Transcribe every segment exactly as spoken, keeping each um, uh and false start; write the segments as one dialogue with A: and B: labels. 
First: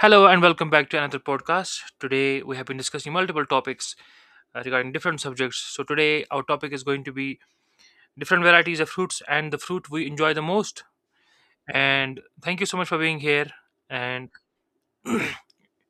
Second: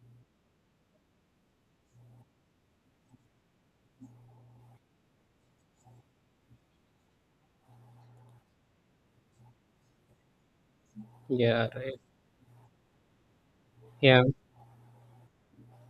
A: Hello and welcome back to another podcast. Today we have been discussing multiple topics uh, regarding different subjects. So today our topic is going to be different varieties of fruits and the fruit we enjoy the most.
B: Yeah, right.
A: And thank you so much for being here.
B: Yeah.
A: And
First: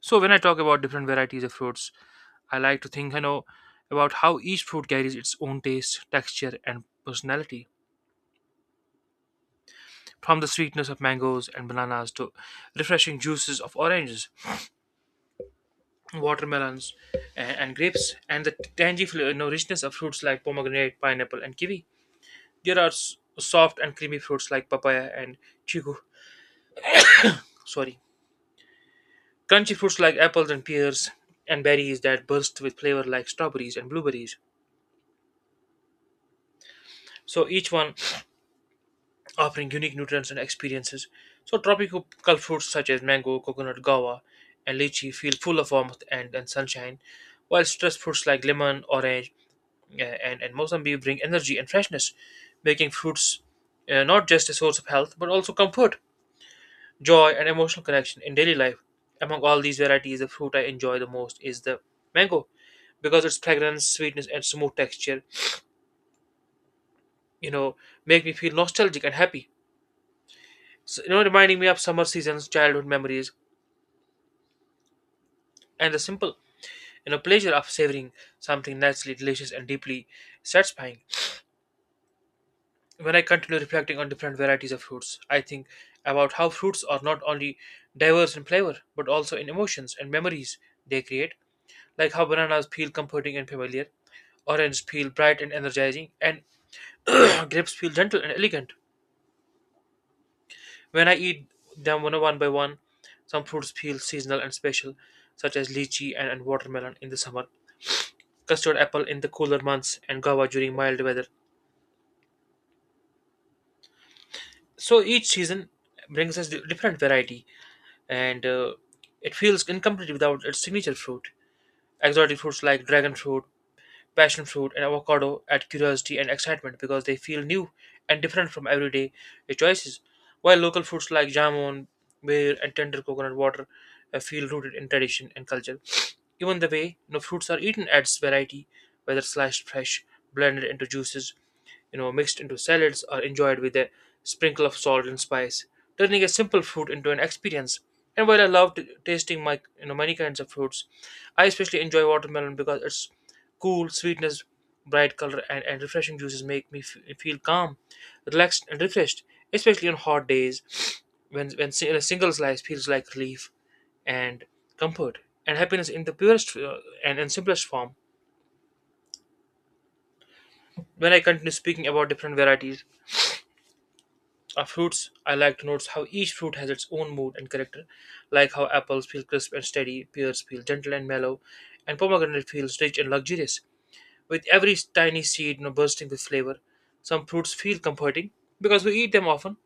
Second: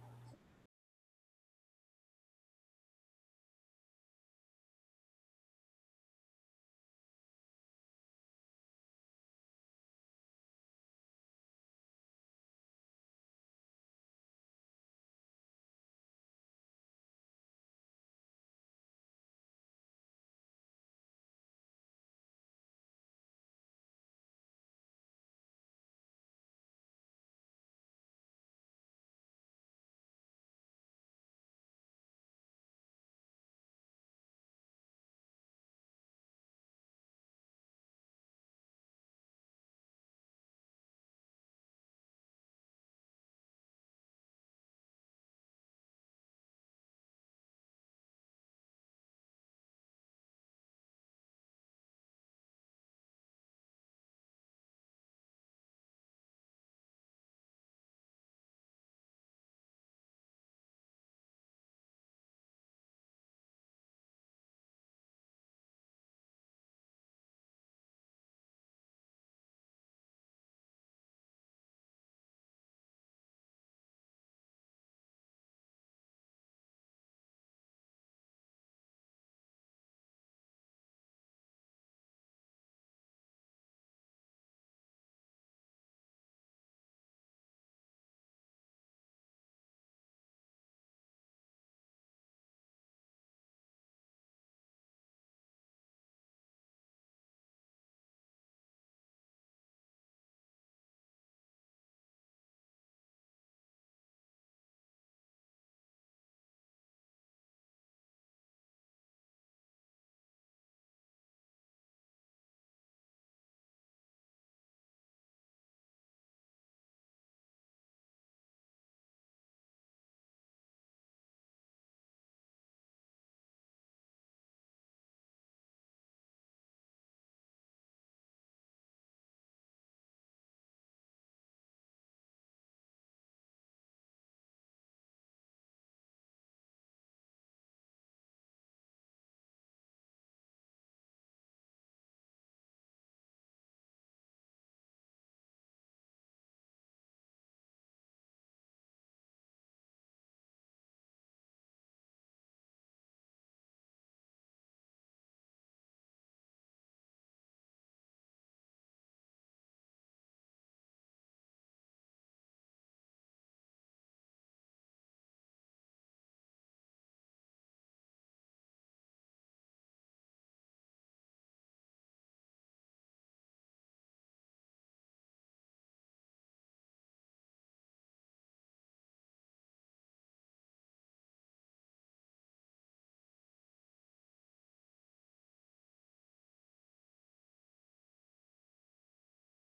A: so when I talk about different varieties of fruits, I like to think I know about how each fruit carries its own taste, texture and personality. From the sweetness of mangoes and bananas to refreshing juices of oranges, watermelons, and, and grapes, and the tangy fl- you know, richness of fruits like pomegranate, pineapple, and kiwi. There are s- soft and creamy fruits like papaya and chiku. Sorry, crunchy fruits like apples and pears, and berries that burst with flavor like strawberries and blueberries. So each one offering unique nutrients and experiences. So tropical fruits such as mango, coconut, guava, and lychee feel full of warmth and, and sunshine, while stress fruits like lemon, orange, yeah, and, and Mozambique bring energy and freshness, making fruits uh, not just a source of health but also comfort, joy, and emotional connection in daily life. Among all these varieties, the fruit I enjoy the most is the mango because its fragrance, sweetness, and smooth texture, you know, make me feel nostalgic and happy. So, you know, reminding me of summer seasons, childhood memories, and the simple, you know, pleasure of savoring something naturally delicious and deeply satisfying. When I continue reflecting on different varieties of fruits, I think about how fruits are not only diverse in flavor, but also in emotions and memories they create, like how bananas feel comforting and familiar, oranges feel bright and energizing, and grapes feel gentle and elegant. When I eat them one one by one, some fruits feel seasonal and special, such as lychee and, and watermelon in the summer, custard apple in the cooler months, and guava during mild weather. So each season brings us di- different variety and uh, it feels incomplete without its signature fruit. Exotic fruits like dragon fruit, passion fruit, and avocado add curiosity and excitement because they feel new and different from everyday choices, while local fruits like jamon, beer, and tender coconut water uh, feel rooted in tradition and culture. Even the way you know, fruits are eaten adds variety, whether sliced fresh, blended into juices, you know, mixed into salads or enjoyed with a sprinkle of salt and spice, turning a simple fruit into an experience. And while I love t- tasting my, you know, many kinds of fruits, I especially enjoy watermelon because its cool sweetness, bright color, and, and refreshing juices make me f- feel calm, relaxed, and refreshed, especially on hot days when, when si- a single slice feels like relief and comfort and happiness in the purest uh, and, and simplest form. When I continue speaking about different varieties of fruits, I like to notice how each fruit has its own mood and character, like how apples feel crisp and steady, pears feel gentle and mellow, and pomegranate feels rich and luxurious, with every tiny seed you know, bursting with flavor. Some fruits feel comforting because we eat them often,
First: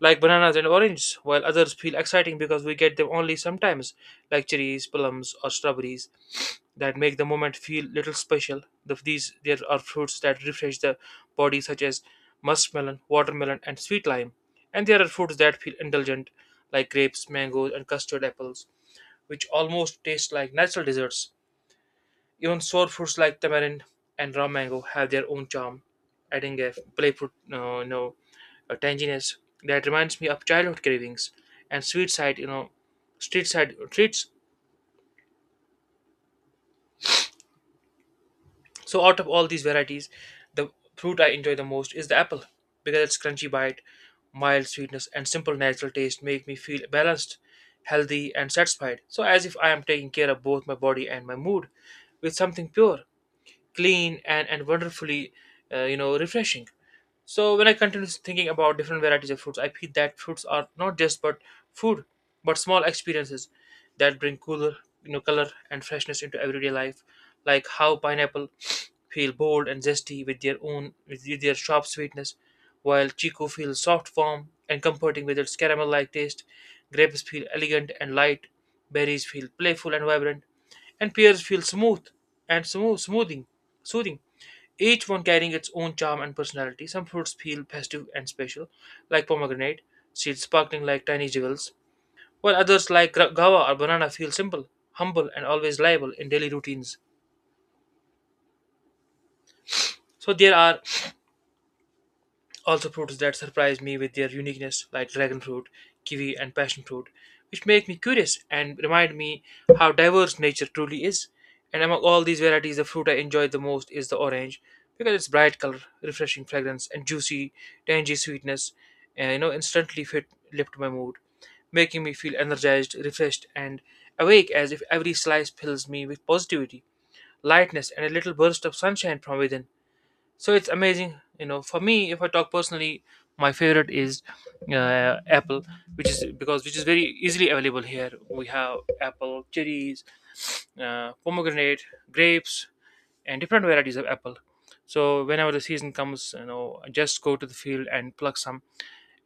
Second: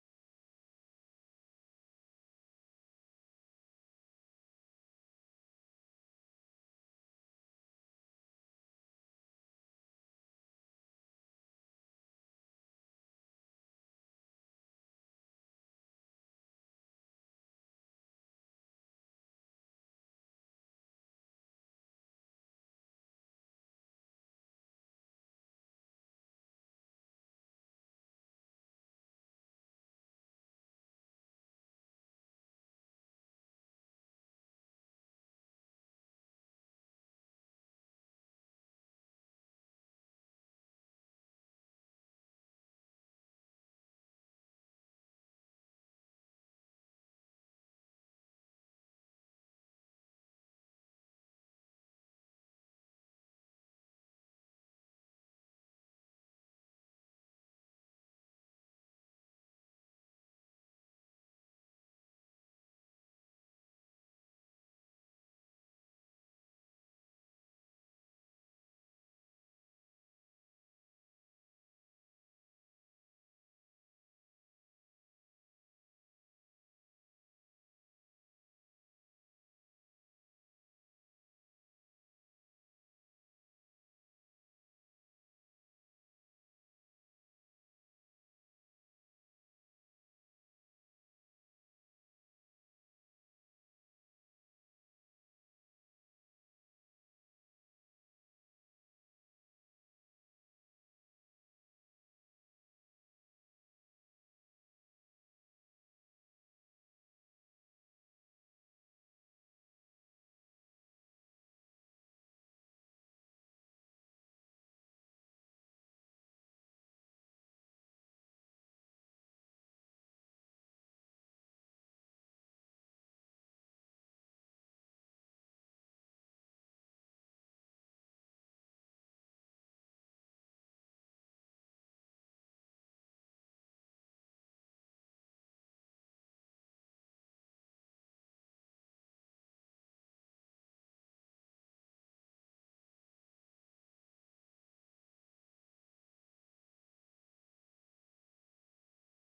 A: like bananas and oranges, while others feel exciting because we get them only sometimes, like cherries, plums, or strawberries, that make the moment feel little special. The, these there are fruits that refresh the body, such as muskmelon, watermelon, and sweet lime, and there are fruits that feel indulgent, like grapes, mangoes, and custard apples, which almost taste like natural desserts. Even sour fruits like tamarind and raw mango have their own charm, adding a playful, uh, you know, a tanginess that reminds me of childhood cravings and sweet side, you know, street side treats. So out of all these varieties, the fruit I enjoy the most is the apple because its crunchy bite, mild sweetness, and simple natural taste make me feel balanced, healthy, and satisfied. So as if I am taking care of both my body and my mood with something pure, clean, and and wonderfully, uh, you know, refreshing. So when I continue thinking about different varieties of fruits, I feel that fruits are not just but food, but small experiences that bring cooler, you know, color and freshness into everyday life, like how pineapple feel bold and zesty with their own with their sharp sweetness, while chico feels soft, warm, and comforting with its caramel-like taste. Grapes feel elegant and light. Berries feel playful and vibrant, and pears feel smooth and smooth, smoothing, soothing, each one carrying its own charm and personality. Some fruits feel festive and special, like pomegranate, seeds sparkling like tiny jewels, while others, like gra- guava or banana, feel simple, humble, and always liable in daily routines. So there are also fruits that surprise me with their uniqueness, like dragon fruit, kiwi, and passion fruit, which make me curious and remind me how diverse nature truly is. And among all these varieties, the fruit I enjoy the most is the orange because its bright color, refreshing fragrance, and juicy, tangy sweetness, uh, you know, instantly fit lift my mood, making me feel energized, refreshed, and awake as if every slice fills me with positivity, lightness, and a little burst of sunshine from within. So it's amazing, you know for me, if I talk personally, my favorite is uh, apple, which is because which is very easily available. Here we have apple, cherries, uh, pomegranate, grapes, and different varieties of apple. So whenever the season comes, you know I just go to the field and pluck some,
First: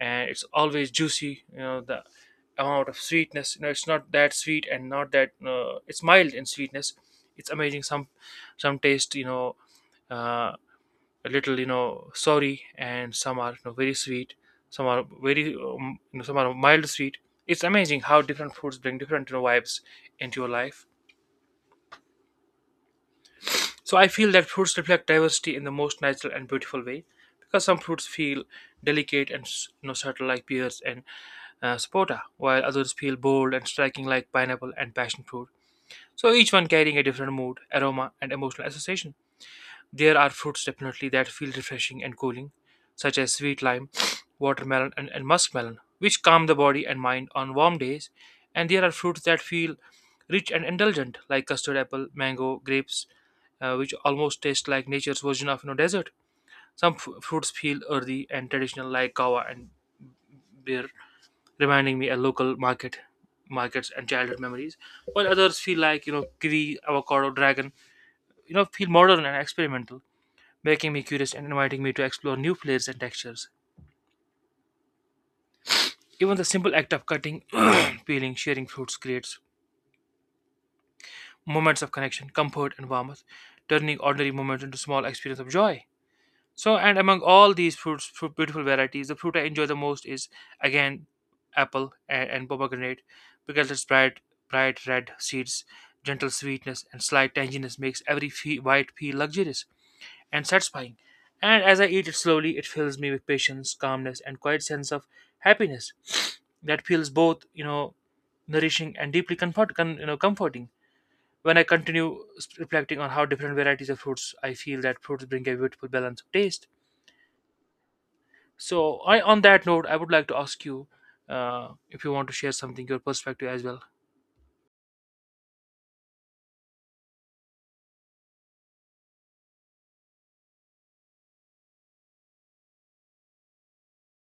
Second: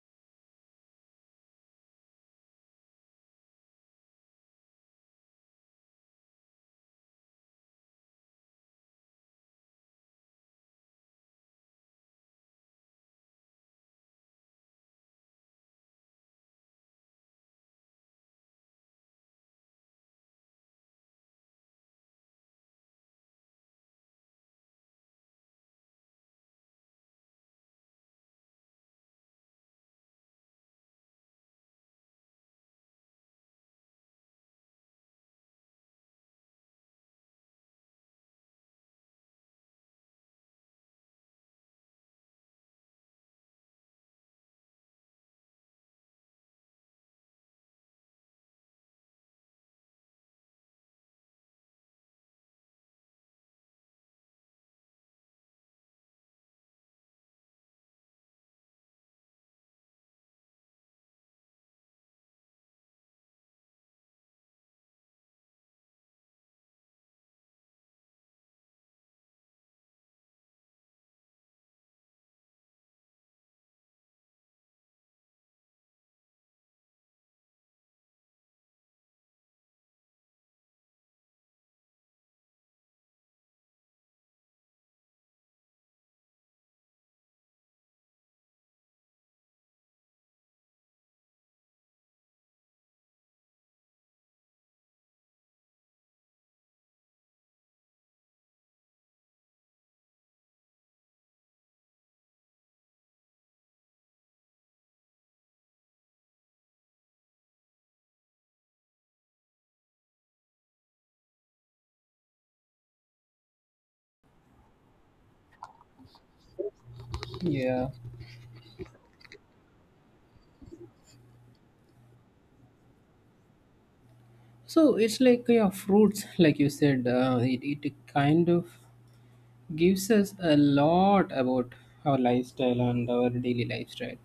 A: and it's always juicy. You know the amount of sweetness you know it's not that sweet and not that uh, it's mild in sweetness. It's amazing. Some some taste, you know uh, a little, you know sorry, and some are, you know, very sweet. Some are very um, you know, some are mild sweet. It's amazing how different foods bring different, you know, vibes into your life. So I feel that fruits reflect diversity in the most natural and beautiful way because some fruits feel delicate and s- you know subtle, like pears and uh, sapota, while others feel bold and striking, like pineapple and passion fruit. So each one carrying a different mood, aroma, and emotional association. There are fruits definitely that feel refreshing and cooling, such as sweet lime, watermelon, and, and muskmelon, which calm the body and mind on warm days. And there are fruits that feel rich and indulgent, like custard apple, mango, grapes, uh, which almost taste like nature's version of, you know, desert. Some f- fruits feel earthy and traditional, like kawa and beer, reminding me of local market markets and childhood memories, while others feel like, you know, kiwi, avocado, dragon, you know, feel modern and experimental, making me curious and inviting me to explore new flavors and textures. Even the simple act of cutting, peeling, sharing fruits creates moments of connection, comfort, and warmth, turning ordinary moments into small experience of joy. So, and among all these fruits, fruit, beautiful varieties, the fruit I enjoy the most is again apple and, and pomegranate because its bright, bright red seeds, gentle sweetness, and slight tanginess makes every fe- bite feel luxurious and satisfying. And as I eat it slowly, it fills me with patience, calmness, and quiet sense of happiness that feels both, you know, nourishing and deeply comfort, con, you know, comforting. When I continue s- reflecting on how different varieties of fruits, I feel that fruits bring a beautiful balance of taste.
B: Yeah.
A: So, I, on that note, I would like to ask you uh, if you want to share something, your perspective as well.
B: So it's like yeah, fruits, like you said, uh, it it kind of gives us a lot about our lifestyle and our daily lifestyle,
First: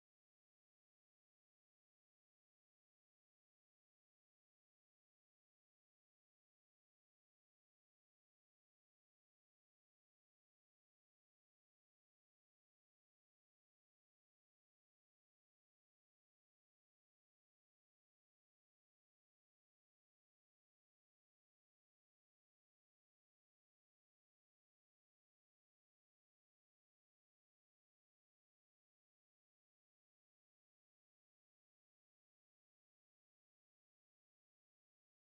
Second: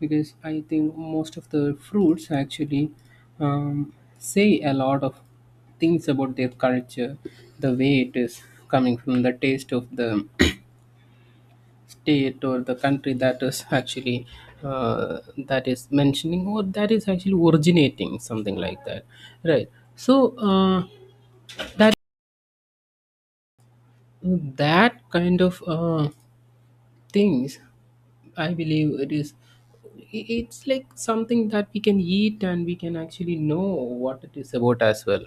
B: because I think most of the fruits actually um, say a lot of things about their culture, the way it is coming from the taste of the state or the country that is actually uh, that is mentioning or that is actually originating something like that, right. So uh, that that kind of uh, things, I believe it is i- it's like something that we can eat and we can actually know what it is about as well.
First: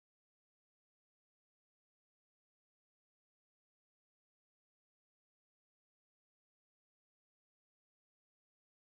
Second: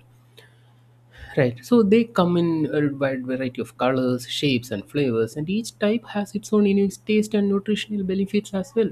B: Right. So they come in a wide variety of colors, shapes, and flavors, and each type has its own unique taste and nutritional benefits as well.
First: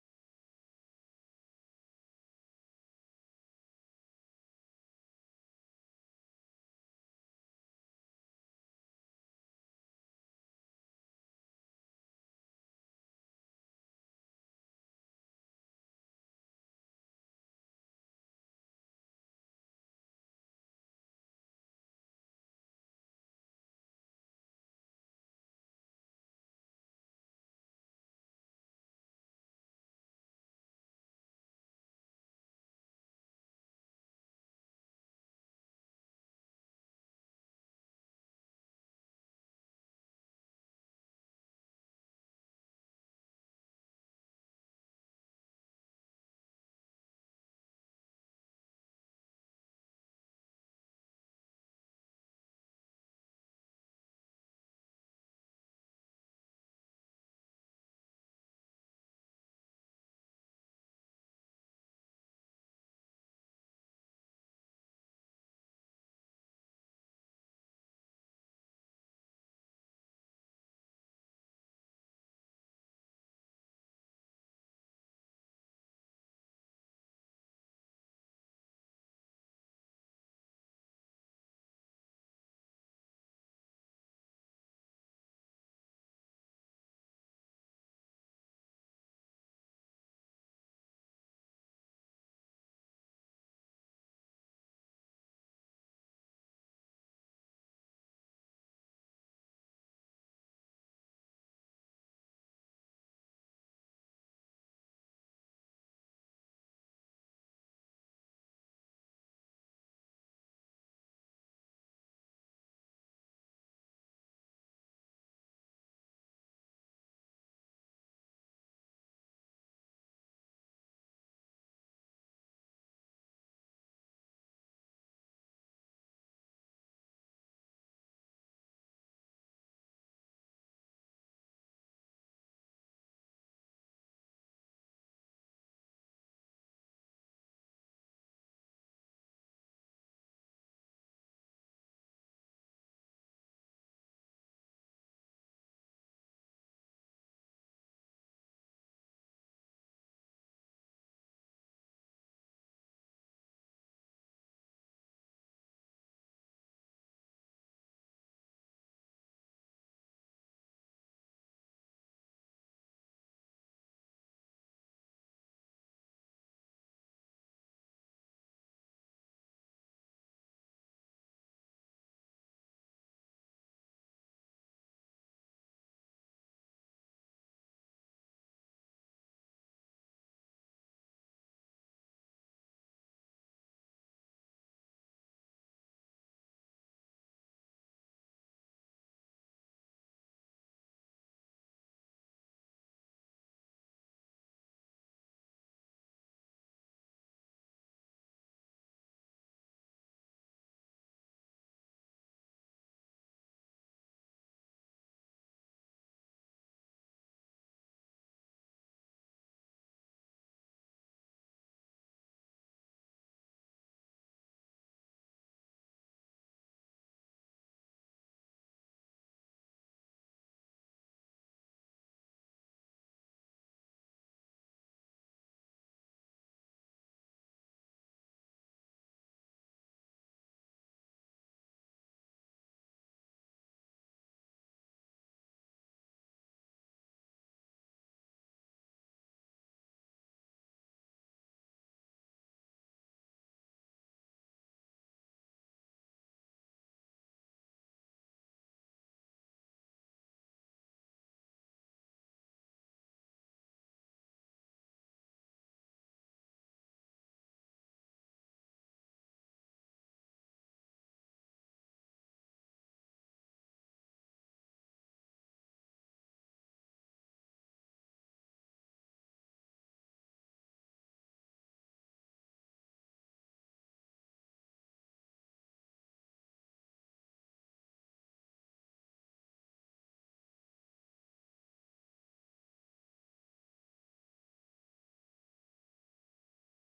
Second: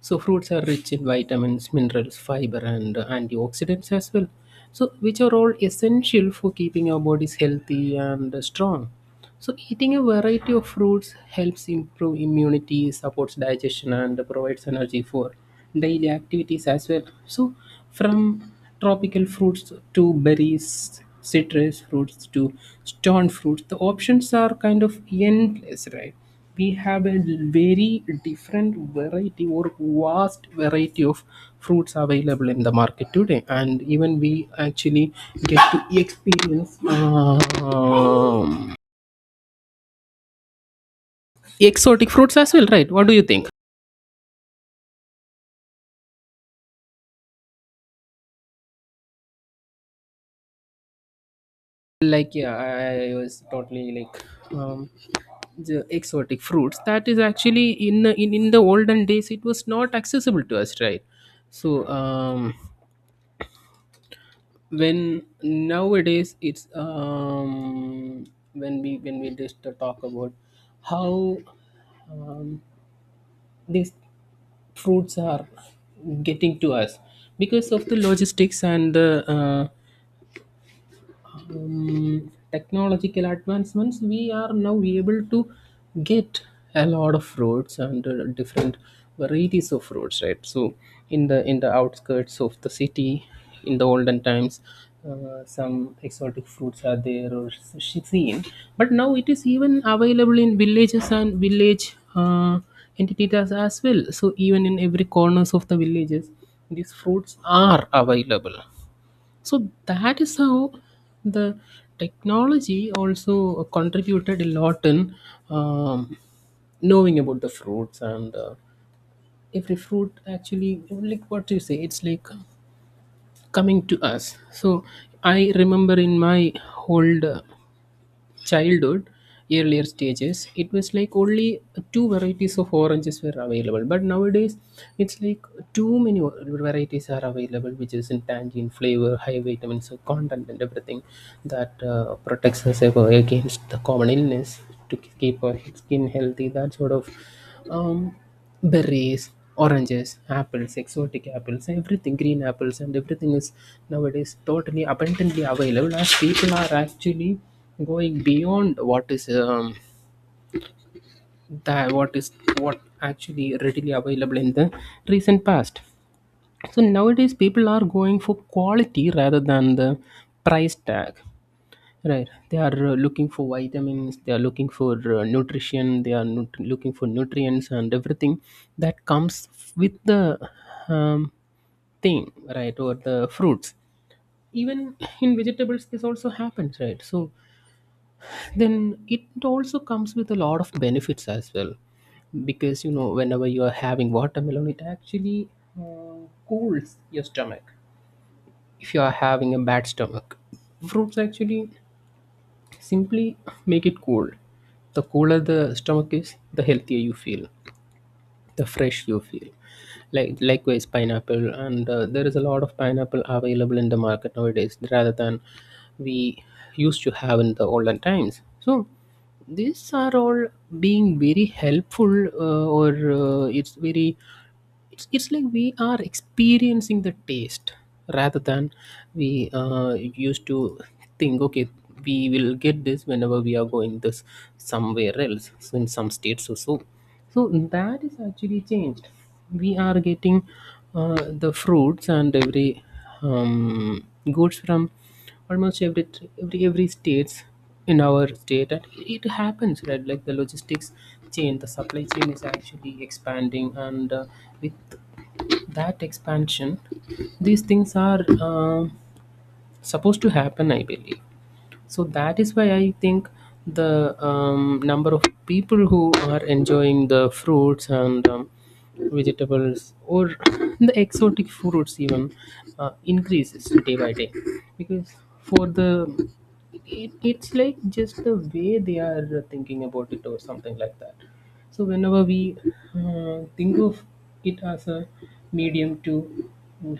B: So fruits are rich in vitamins, minerals, fiber, and uh, antioxidants as well. So which are all essential for keeping our bodies healthy and uh, strong. So eating a variety of fruits helps improve immunity, supports digestion, and provides energy for daily activities as well. So from tropical fruits to berries, citrus fruits to stone fruits. The options are kind of endless, right? We have a very different variety or vast variety of fruits available in the market today, and even we actually get to experience um, exotic fruits as well, right? What do you think? Like yeah, i, I was totally like um the exotic fruits that is actually in, the- in in the olden days it was not accessible to us, right? So um when nowadays it's um when we when we just talk about how um, these fruits are getting to us because of the logistics and the uh, um, technological advancements, we are now able to get a lot of fruits and uh, different varieties of fruits, right? So, in the in the outskirts of the city, in the olden times, uh, some exotic fruits are there or s- seen, but now it is even available in villages and village uh, entities as well. So, even in every corners of the villages, these fruits are available, so that is how the technology also contributed a lot in um, knowing about the fruits, and uh, every fruit actually, like what you say, it's like coming to us. So I remember in my old uh, childhood earlier stages it was like only two varieties of oranges were available, but nowadays it's like too many o- varieties are available, which is in tangerine flavor, high vitamins so content and everything that uh, protects us ever against the common illness, to k- keep our skin healthy, that sort of um, berries, oranges, apples, exotic apples, everything, green apples, and everything is nowadays totally abundantly available, as people are actually going beyond what is um, that what is what actually readily available in the recent past. So nowadays people are going for quality rather than the price tag. Right. They are uh, looking for vitamins, they are looking for uh, nutrition, they are nut- looking for nutrients and everything that comes with the um, thing, right, or the fruits. Even in vegetables, this also happens, right? So then it also comes with a lot of benefits as well. Because, you know, whenever you are having watermelon, it actually uh, cools your stomach if you are having a bad stomach. Fruits actually simply make it cold. The colder the stomach is, the healthier you feel, the fresh you feel. Like likewise, pineapple, and uh, there is a lot of pineapple available in the market nowadays, rather than we used to have in the olden times. So these are all being very helpful, uh, or uh, it's very, it's it's like we are experiencing the taste rather than we uh, used to think okay we will get this whenever we are going this somewhere else, so in some states or so. So that is actually changed, we are getting uh, the fruits and every um, goods from almost every every every states in our state, and it happens, right? Like the logistics chain, the supply chain is actually expanding, and uh, with that expansion these things are uh, supposed to happen, I believe. So that is why I think the um, number of people who are enjoying the fruits and um, vegetables or the exotic fruits even uh, increases day by day, because for the it, it's like just the way they are thinking about it or something like that. So whenever we uh, think of it as a medium to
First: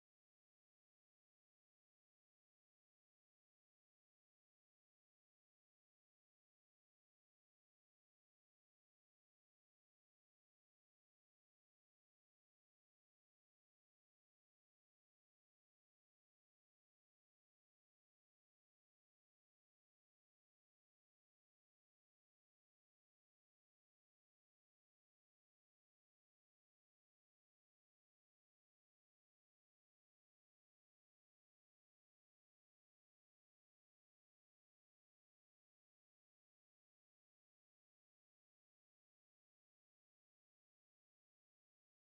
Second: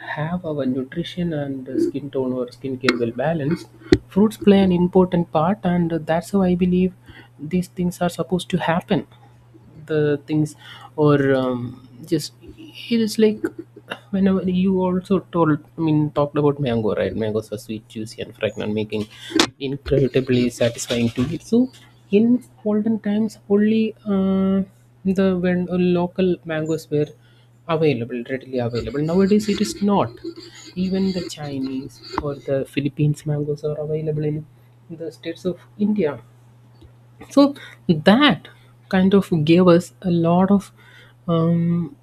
B: have our nutrition and uh, skin tone or skin care well balanced, fruits play an important part, and that's how I believe these things are supposed to happen, the things or um, just it is like whenever you also told, I mean, talked about mango, right? Mangoes are sweet, juicy, and fragrant, making incredibly satisfying to eat. So in olden times only, uh, the when uh, local mangoes were available, readily available, nowadays it is not, even the Chinese or the Philippines mangoes are available in the states of India. So that kind of gave us a lot of um,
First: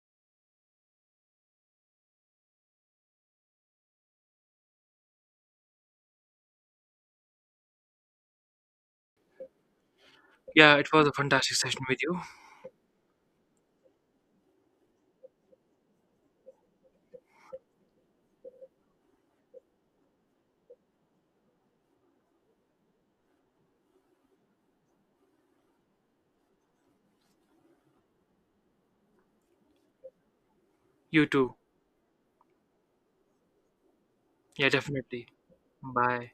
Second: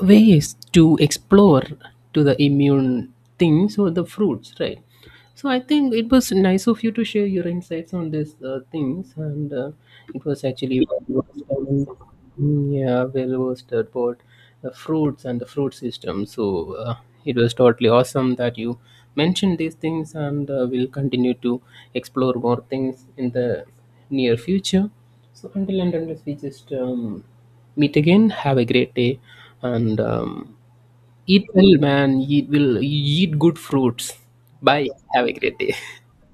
B: ways to explore to the immune things or the fruits, right? So I think it was nice of you to share your insights on these uh, things, and uh, it was
A: Yeah,
B: actually,
A: it was a fantastic session with you.
B: yeah, well roasted about the fruits and the fruit system. So uh, it was totally awesome that you mentioned these things, and uh, we'll continue to explore more things in the near future. So until and unless we just um, meet again. Have a great day, and um,
A: You
B: eat
A: too.
B: well, man. Eat will eat good fruits.
A: Yeah,
B: Bye. Have
A: definitely.
B: a great day.
A: Bye.